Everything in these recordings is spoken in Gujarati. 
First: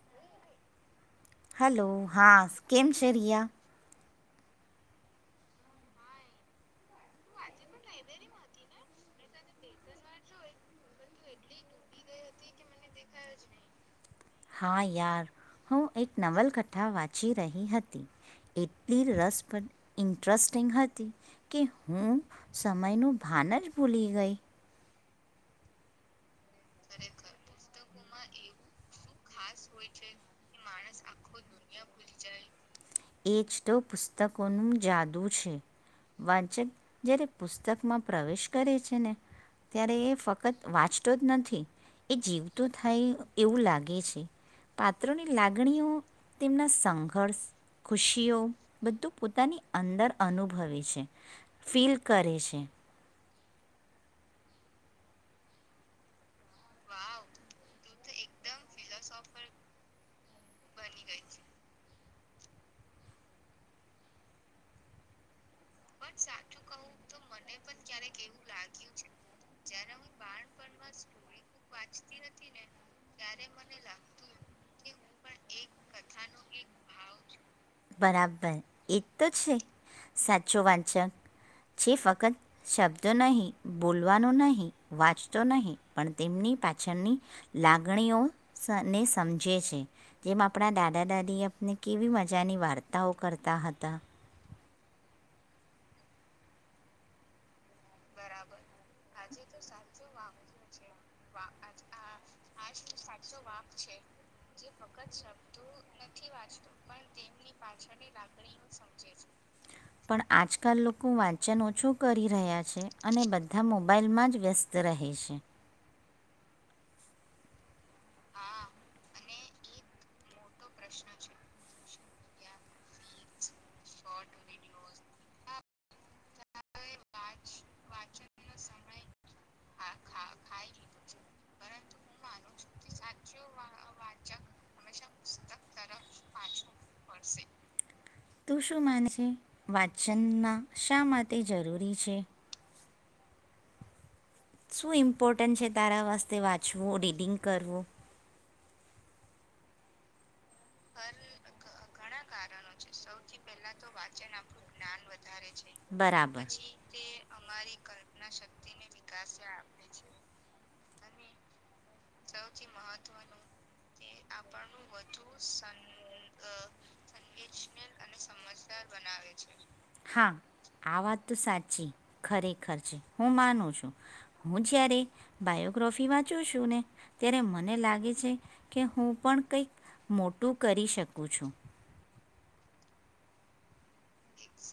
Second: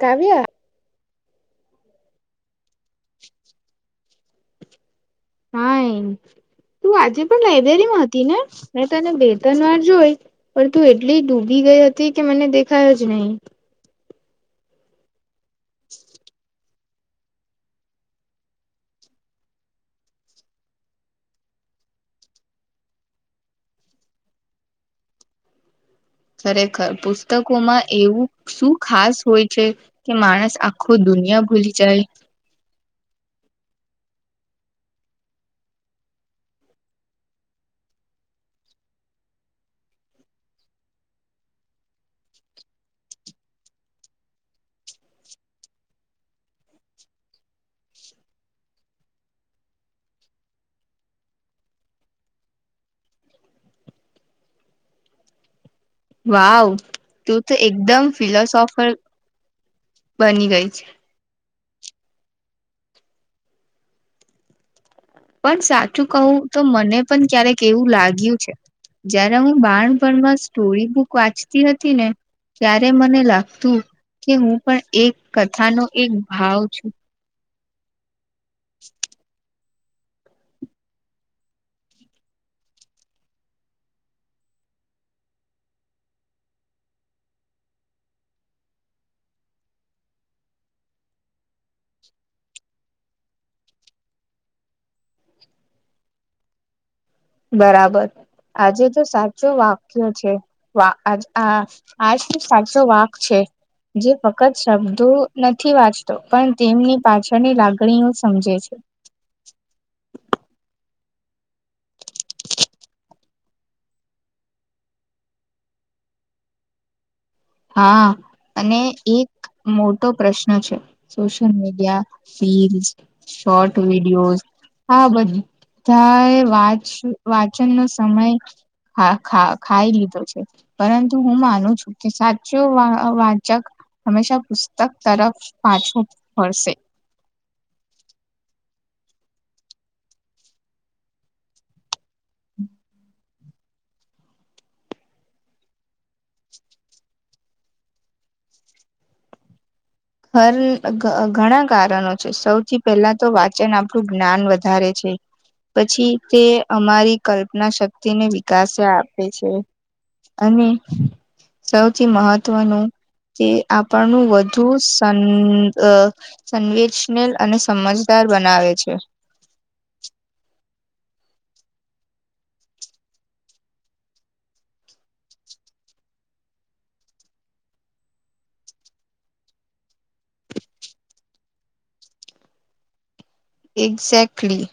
કાવ્ય. હલો હા સ્ કેમ શે રિયા? ફાઈન, એ તું આજે પણ લાઈબ્રેરીમાં હતી ને મે તને બે ત્રણ વાર જોઈ પણ તું એટલી ડૂબી ગઈ હતી કે મને દેખાય જ નહી. હા યાર. હું એક નવલ ઠા વાંચી રહી હતી, એટલી રસપદ ઇન્ટરેસ્ટિંગ હતી, કે હું સમયનું ભાન જ ભૂલી ગઈ. ખરેખર પુસ્તકો માં એવું શું ખાસ હોય છે કે માણસ આ ખું દુનિયા ભૂલી જાય. એ જ તો પુસ્તકોનું જાદુ છે, વાંચક જયારે પુસ્તકમાં પ્રવેશ કરે છે ને, ત્યારે એ ફક્ત વાંચતો જ નથી, એ જીવત થાય એવું લાગે છે, પાત્રોની લાગણીઓ તેમના સંઘર્ષ. ખુશીઓ બધું પોતાની અંદર અનુભવે છે, ફીલ કરે છે. વાવ તું તો એકદમ ફિલોસોફર બની ગઈ છે. પણ સાચું કહું તો મને પણ ક્યારેક એવું લાગ્યું છે, જય્યારે હું બાણ ભણમાં સ્ટોરી બુક વાંચતી હતી ને. ત્યારે મને લાગતું કે હું પણ એક કથાનો એક ભાવ છું. બરાબર. પણ એક તો છે. સાચો વાંચક છે ફક્ત શબ્દ નહી બોલવાનો નહીં વાંચતો નહીં પણ તેમની પાછળની. લાગણીઓને સમજે છે, જેમ આપણા દાદા દાદી આપને કેવી મજાની વાર્તાઓ કરતા હતા. બરાબર, આજે તો સાચો વાક્ય છે. વા અજ હ [unintelligible] ફક્ત શબ્દો નથી વાંચતો પણ તેમની પાછળની લાગણીઓ સમજે છે. પણ આજ કાલ નું લોકો વાંચન ઓછું કરી રહ્યા છે અને બધા મોબાાઈલમાં જ વ્યસ્ત રહે છે. હા અને એક મોટો પ્રશ્ન હ છે social media reels, short video આ બધા એ વાચ વાચનનો સમય ખાઈ લીધો છે, પરંતુ હું માનું છું કે સા વાચક હંમેશા પુસ્તક તરફ પાછવું પડશે. તું શું માને છે વાંચનમાં શા માટે જરૂરી છે? શું ઇમ્પોર્ટન્ટ છે તારા વાસ્તે વાંચવું, રીડિંગ કરવું? હર ઘ ઘણા કારણો છે. સૌથી પહેલા તો વાચન આપણું જ્ઞાન વધારે છે. પછી તે બરાબર જે અમારી કલ્પના શક્તિ ને વિકાસ આપે છે. અને સૌ જે મહત્વનું જે આપ પરનું વધુ સ સ અહ સંવેચશનીલ અને સમજદાર બનાવે છે. હા આ વાત તો સાચી, ખરેખર છે, હું માનું છું. હું જ્યારે બાયોગ્રોફી વાંચું છું ને ત્યારે મને લાગે છે કે હું પણ કંઈક મોટું કરી શકું છું. એક્ઝેક્ટલી.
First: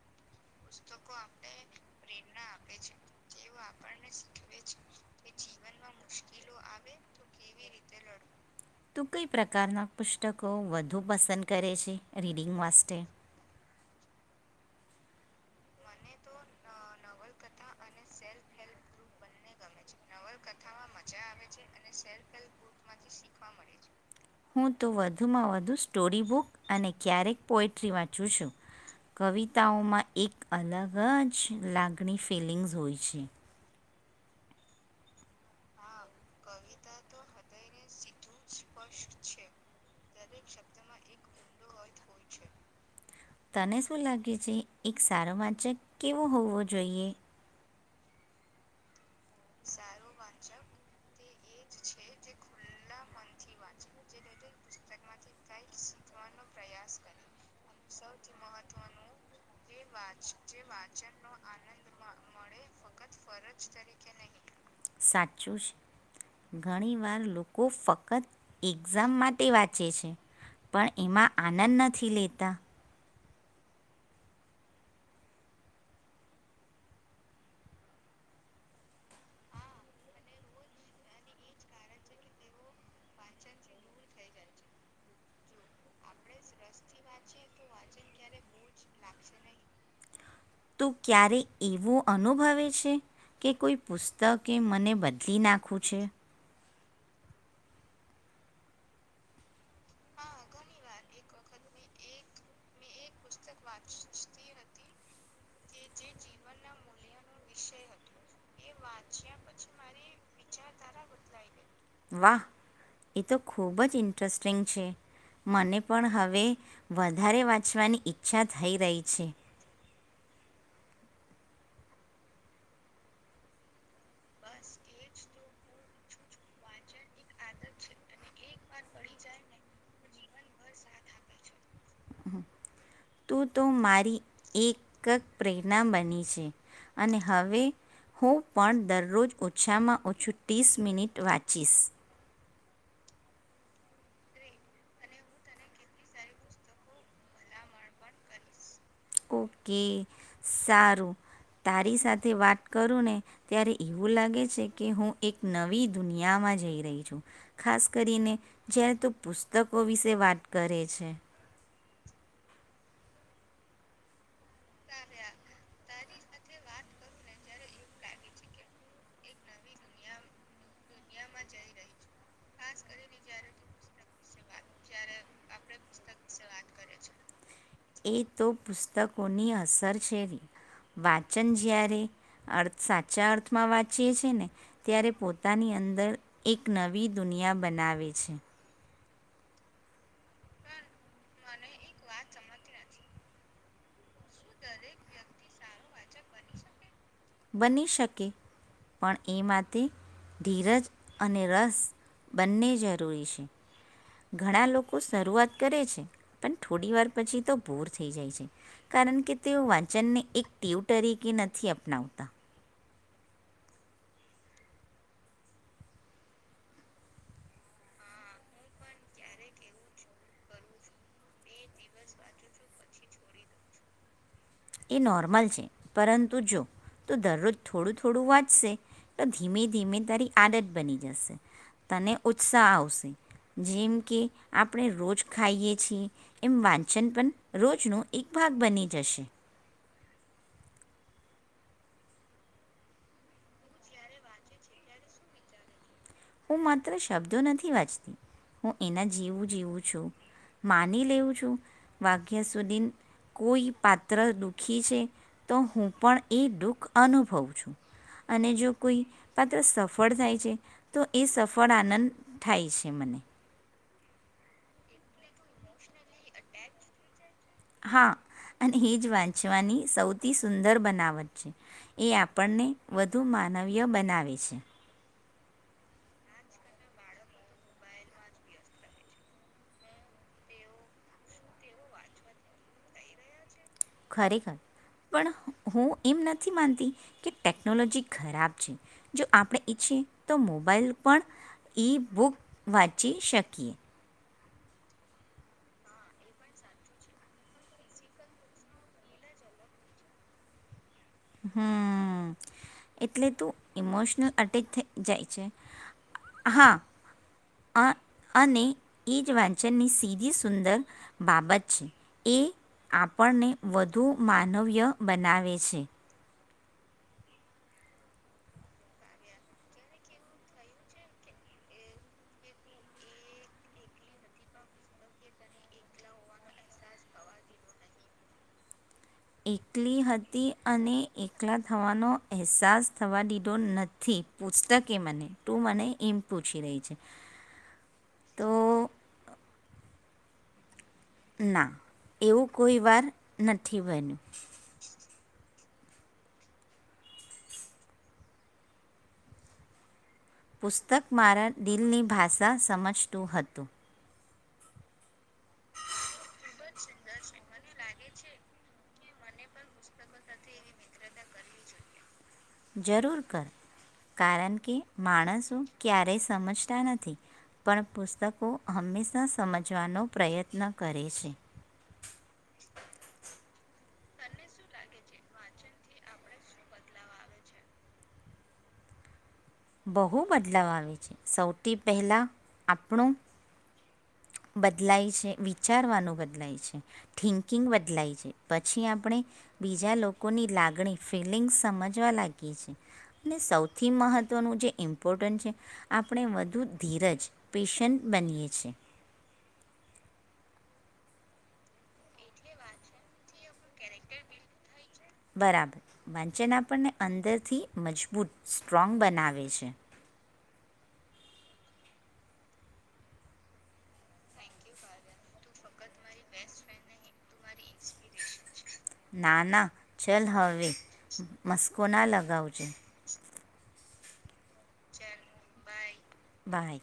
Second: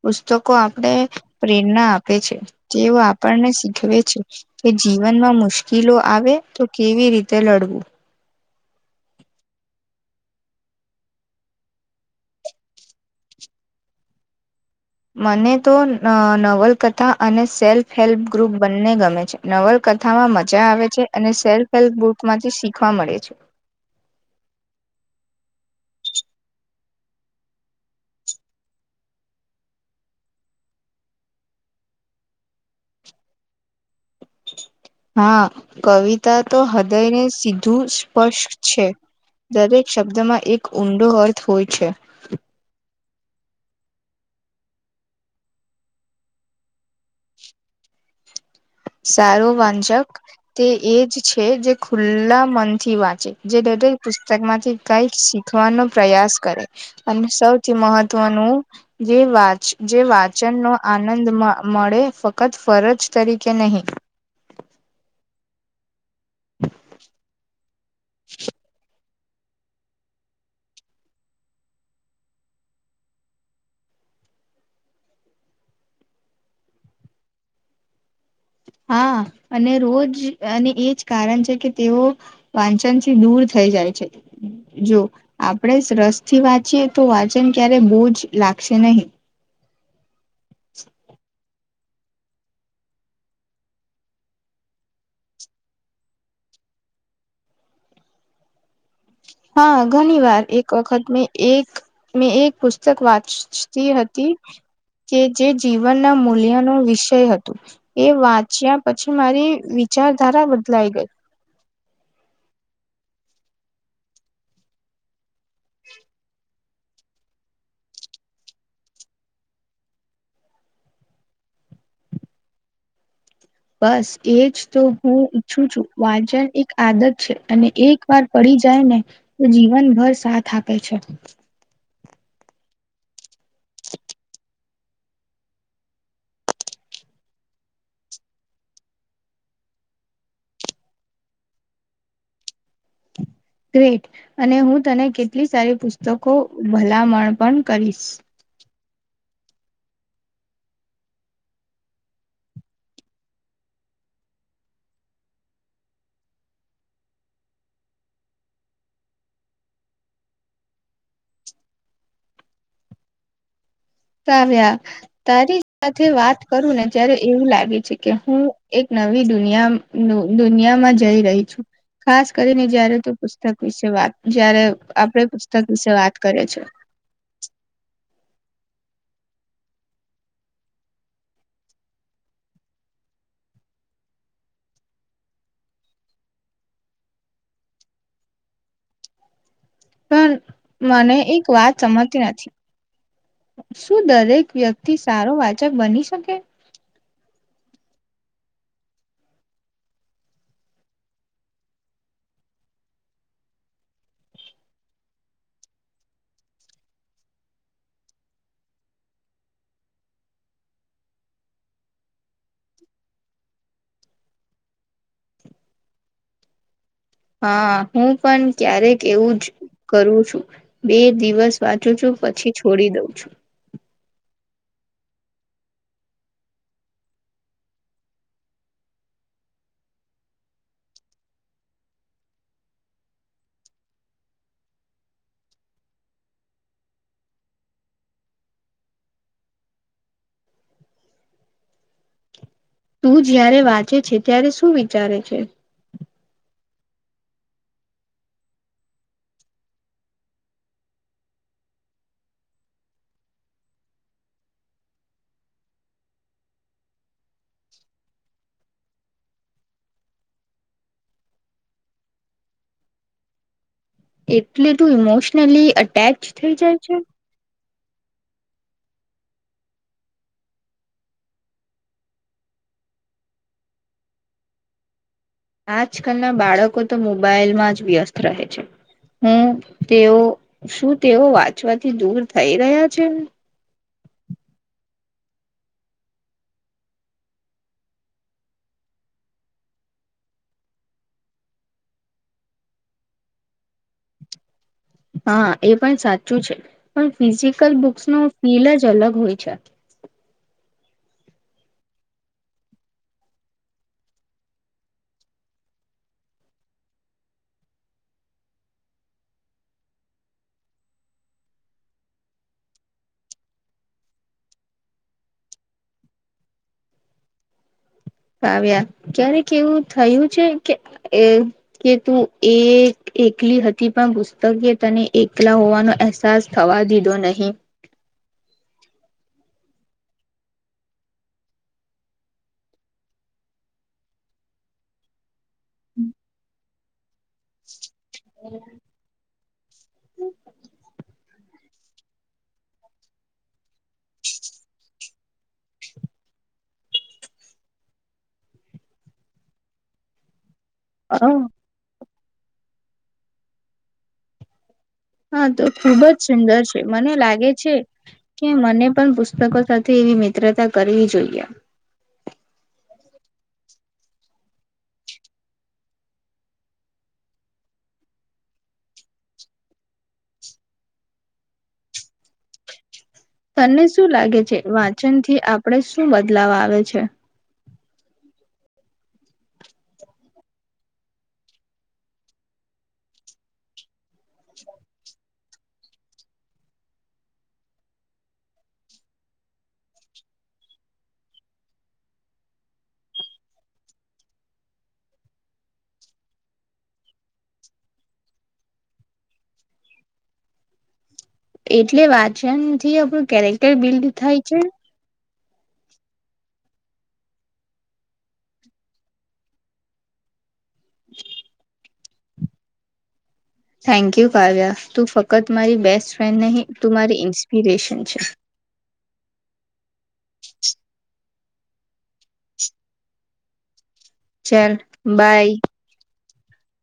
પુસ્તકો આપણે પ્રેરણા આપે છે. તેઓ આપણને શીખવે છે, કે જીવનમાં મુશ્કિલો આવે તો કેવી રીતે લડવું. તું કઈ પ્રકારના પુસ્તકો વધુ પસંદ કરે છે રીડિંગ માટે વાસ્ટે? મને તો ન નવલકથા અને સેલ્ફ હેલ્પ ગ્રુપ બંને ગમે છે. નવલકથામાં મજા આવે છે, અને સેલ્ફ હેલ્પ ગ્રુપમાંથી શીખવા મળે છે. હું તો વધુમાં વધુ સ્ટોરી બુક અને ક્યારેક પોઈટ્રી વાંચું છું. કવિતાઓમાં એક અલગ જ લાગણી ફિલિંગ્સ હોય છે. હા કવિતા તો હદયને સીધું સ્પષ્ટ છે. દરેક શબ્દમાં એક ઊંડો અર્થ હોય છે. તને શું લાગે છે, એક સારો વાંચક કેવો હોવો જોઈએ? સારો વાંચક તે એ જ છે જે ખુલ્લા મનથી વાંચે. જે દરેક પુસ્તક માંથી કાઈક શીખવાનો પ્રયાસ કરે, અને સૌથી મહત્વનું જે વાચ જે વાચન નો આનંદ મ મળે ફક્ત ફરજ તરીક સાચ [unintelligible] ઘણીવાર લોકો ફક્ત એક્ઝામ માટ ટે વાંચે છે. પણ એમાં આનંદ નથી લેતા. હા અને રોજ અને એજ કારણ છે કે તેઓ વાંચનથી દૂર થઈ જાય છે. જો આપણેે રસ થી વાંચીએ તો વાંચન ક્યારેય બોજ લાગશે નહી. તો ક્યારે એવું અનુભવે છે કે કોઈ પુસ્તકે મને બદલી નાખું છે? હા ઘણી વાર. એક વખત મેં એક-મેં એક પુસ્તક વાંચતી હતી કે જે જીવનના મૂલ્યનો વિષય હતો. એ વાંચ્યા પછી મારી વિચારધારા બદલાઈ ગઈ. વાહ એ તો ખૂબ જ ઇન્ટરેસ્ટિંગ છે. મને પણ હવે વધારે વાંચવાની ઈચ્છા થઈ રહી છે. બસ એજ તો હું ઈચ્છું છું. વાંચન એક આદત છે. અને એક વાર પડી જાય ને તો જીવનભર સાથ આપે છે. તું તું મારી એક ક પ્રેરણા બની છે, અને હવે હું પણ દરરોજ ઓછામાં ઓછું તીસ મિનિટ વાંચીશ. ગ્રેટ અને હું તને કેટલી સારી પુસ્તકો ભલામણ પણ કરીશ. ઓકે. સારું. તારી સાથે વાત કરું ને ત્યારે એવું લાગે છે કે હું એક નવી દુનિયામાં જઈ રહી છું. ખાસ કરીને જ્યારે તું પુસ્તકો વિશે વાત કરે છે. કાવ્યા તારી સાથે વાત કરું ને ત્યારે એવું લાગે છે કે હું એક નવી દુનિયા દુનિયામાં જઈ રહી છું. ખાસ કરીને જયારે તું પુસ્તક વિશે વાત, જયારે આપડે પુસ્તક વિશે વાત કરે છે. એ તો પુસ્તકોની અસર છે. વાંચન જ્યારે અર્થ સાચા અર્થમાં વાંચીએ છે ને, ત્યારે પોતાની અંદર એક નવી દુનિયા બનાવે છે. પણ મને એક વાત સમજતી નથી. શું દરેક વ્યક્તિ સારો વાચક બની શકે. બની શકે પણ એ માટે ધીરજ અને રસ બંને જરૂરી છે ઘણા લોકો શરૂઆત કરે છે, પણ થોડી વાર પછી તો બૂર થઈ જાય છે, કારણ કે તેઓ વાંચનને એક ટીવ તરીકે નથી અપનાવતા. [unintelligible] હા હું પણ ક્યારેક એવું જ કરું છું, બે દિવસ વાંચું છું પછી છોડી દઉં છું. એ નોર્મલ છે, પરંતુ જો તું જયારે વાંચે છે, ત્યારે શું વિચારે છે. હું માત્ર શબ્દો નથી વાંચતી હું એના જીવું જીવું છું, માની [unintelligible] છું વાક્ય સુધીન કોઈ પાત્ર દુઃખી છે તો હું પણ એ દુઃખ અનુભવું છું, અને જો કોઈ પાત્ર સફળ થાય છે. તો એ સફળ આનંદ થાય છે, મને. એટલે તું ઈમોશનલી અટેચ થઈ જાય છે. હા અને એ જ વાંચવાની સૌથી સુંદર બનાવટ છે, એ આપણને વધુ માનવીય બનાવે છે. આજકાલના બાળકો તો મોબાઈલમાં જ વ્યસ્ત રહે છે, હું તેઓ શું તેઓ વાંચવાથી દૂર થઈ રહ્યા છે. ખરેખર પણ હું એમ નથી માનતી કે ટેકનોલોજી ખરાબ છે, જો આપણે ઈચ્છીએ તો મોબાઈલ પણ ઈ બુક વાંચી શકીએ. હા એ પણ સાચું છે, પણ ફિઝિકલ બુક્સ ન ફીલ જ અલગ હોય છે. હમ એટલે તું ઇમોશનલ અટેક થઈ જાય છે, હા અ અને એ જ વાંચનની સીધી સુંદર બાબત છે, એ આપણને વધુ માનવીય બનાવે છે. આવાવ્યા ક્યારેક એવું થયું છે, કે કે તું એ [unintelligible] એકલી હતી પણ પુસ્તકે તને એકલા હોવાનો અહેસાસ થવા દીધો નહી. એકલી હતી અને એકલા થવાનો અહેસાસ થવા દીધો નથી પૂછતકે મને તું મને એમ પૂછી રહી છે. તો [inaudible] ના એવું કોઈ વાર નથી બન્યું. પુસ્તક મારા હા દિલની ભાત. આશા સમજતું હતું. હા તો ખુબ જ સુંદર છે, મને લાગે છે, કે મને પણ પુસ્તકો સાથે એવી મિત્રતા કરવી જોઈએ. જરૂર કર કારણ કે માણસો ક્યારેય સમજતા નથી પણ પુસ્તકો હંમેશા સમજવાનો પ્રયત્ન કરે છે. તને શું લાગે છે, વાંચનથી આપણે શું બદલાવ આવે છે. બહુ બદલાવ આવે છે, સૌથી પહેલાં આપણું. બદલાય છે, વિચ વિચારવાનું બદલાય છે, થિંકિંગ બદલાય છે, પછી આપણે બીજા લોકોની લાગણી ફિલિંગ્સ સમજવા લાગીએ છીએ અને સૌથી મહત્ત્વ નું જે ઇમ્પોર્ટન્ટ છે, આપણે વધુ ધીરજ પેશન્ટ બનીએ છીએ. એટલે વાત છે, એમ જે આપણું કેરેક્ટર બિલ્ડ થાય છે. બરાબર વાંચન આપણને અંદરથી મજબૂત સ્ટ્રોંગ બનાવે છે. [inaudible] થેન્ક યુ કાવ્ય તું ફક્ત મારી [unintelligible] ફ્રેડ [unintelligible] ઇન્પિરેશન છે. ના ના. ચલ હવે. મસ્કો ના લગાવજ ચાલ બાય. બાય.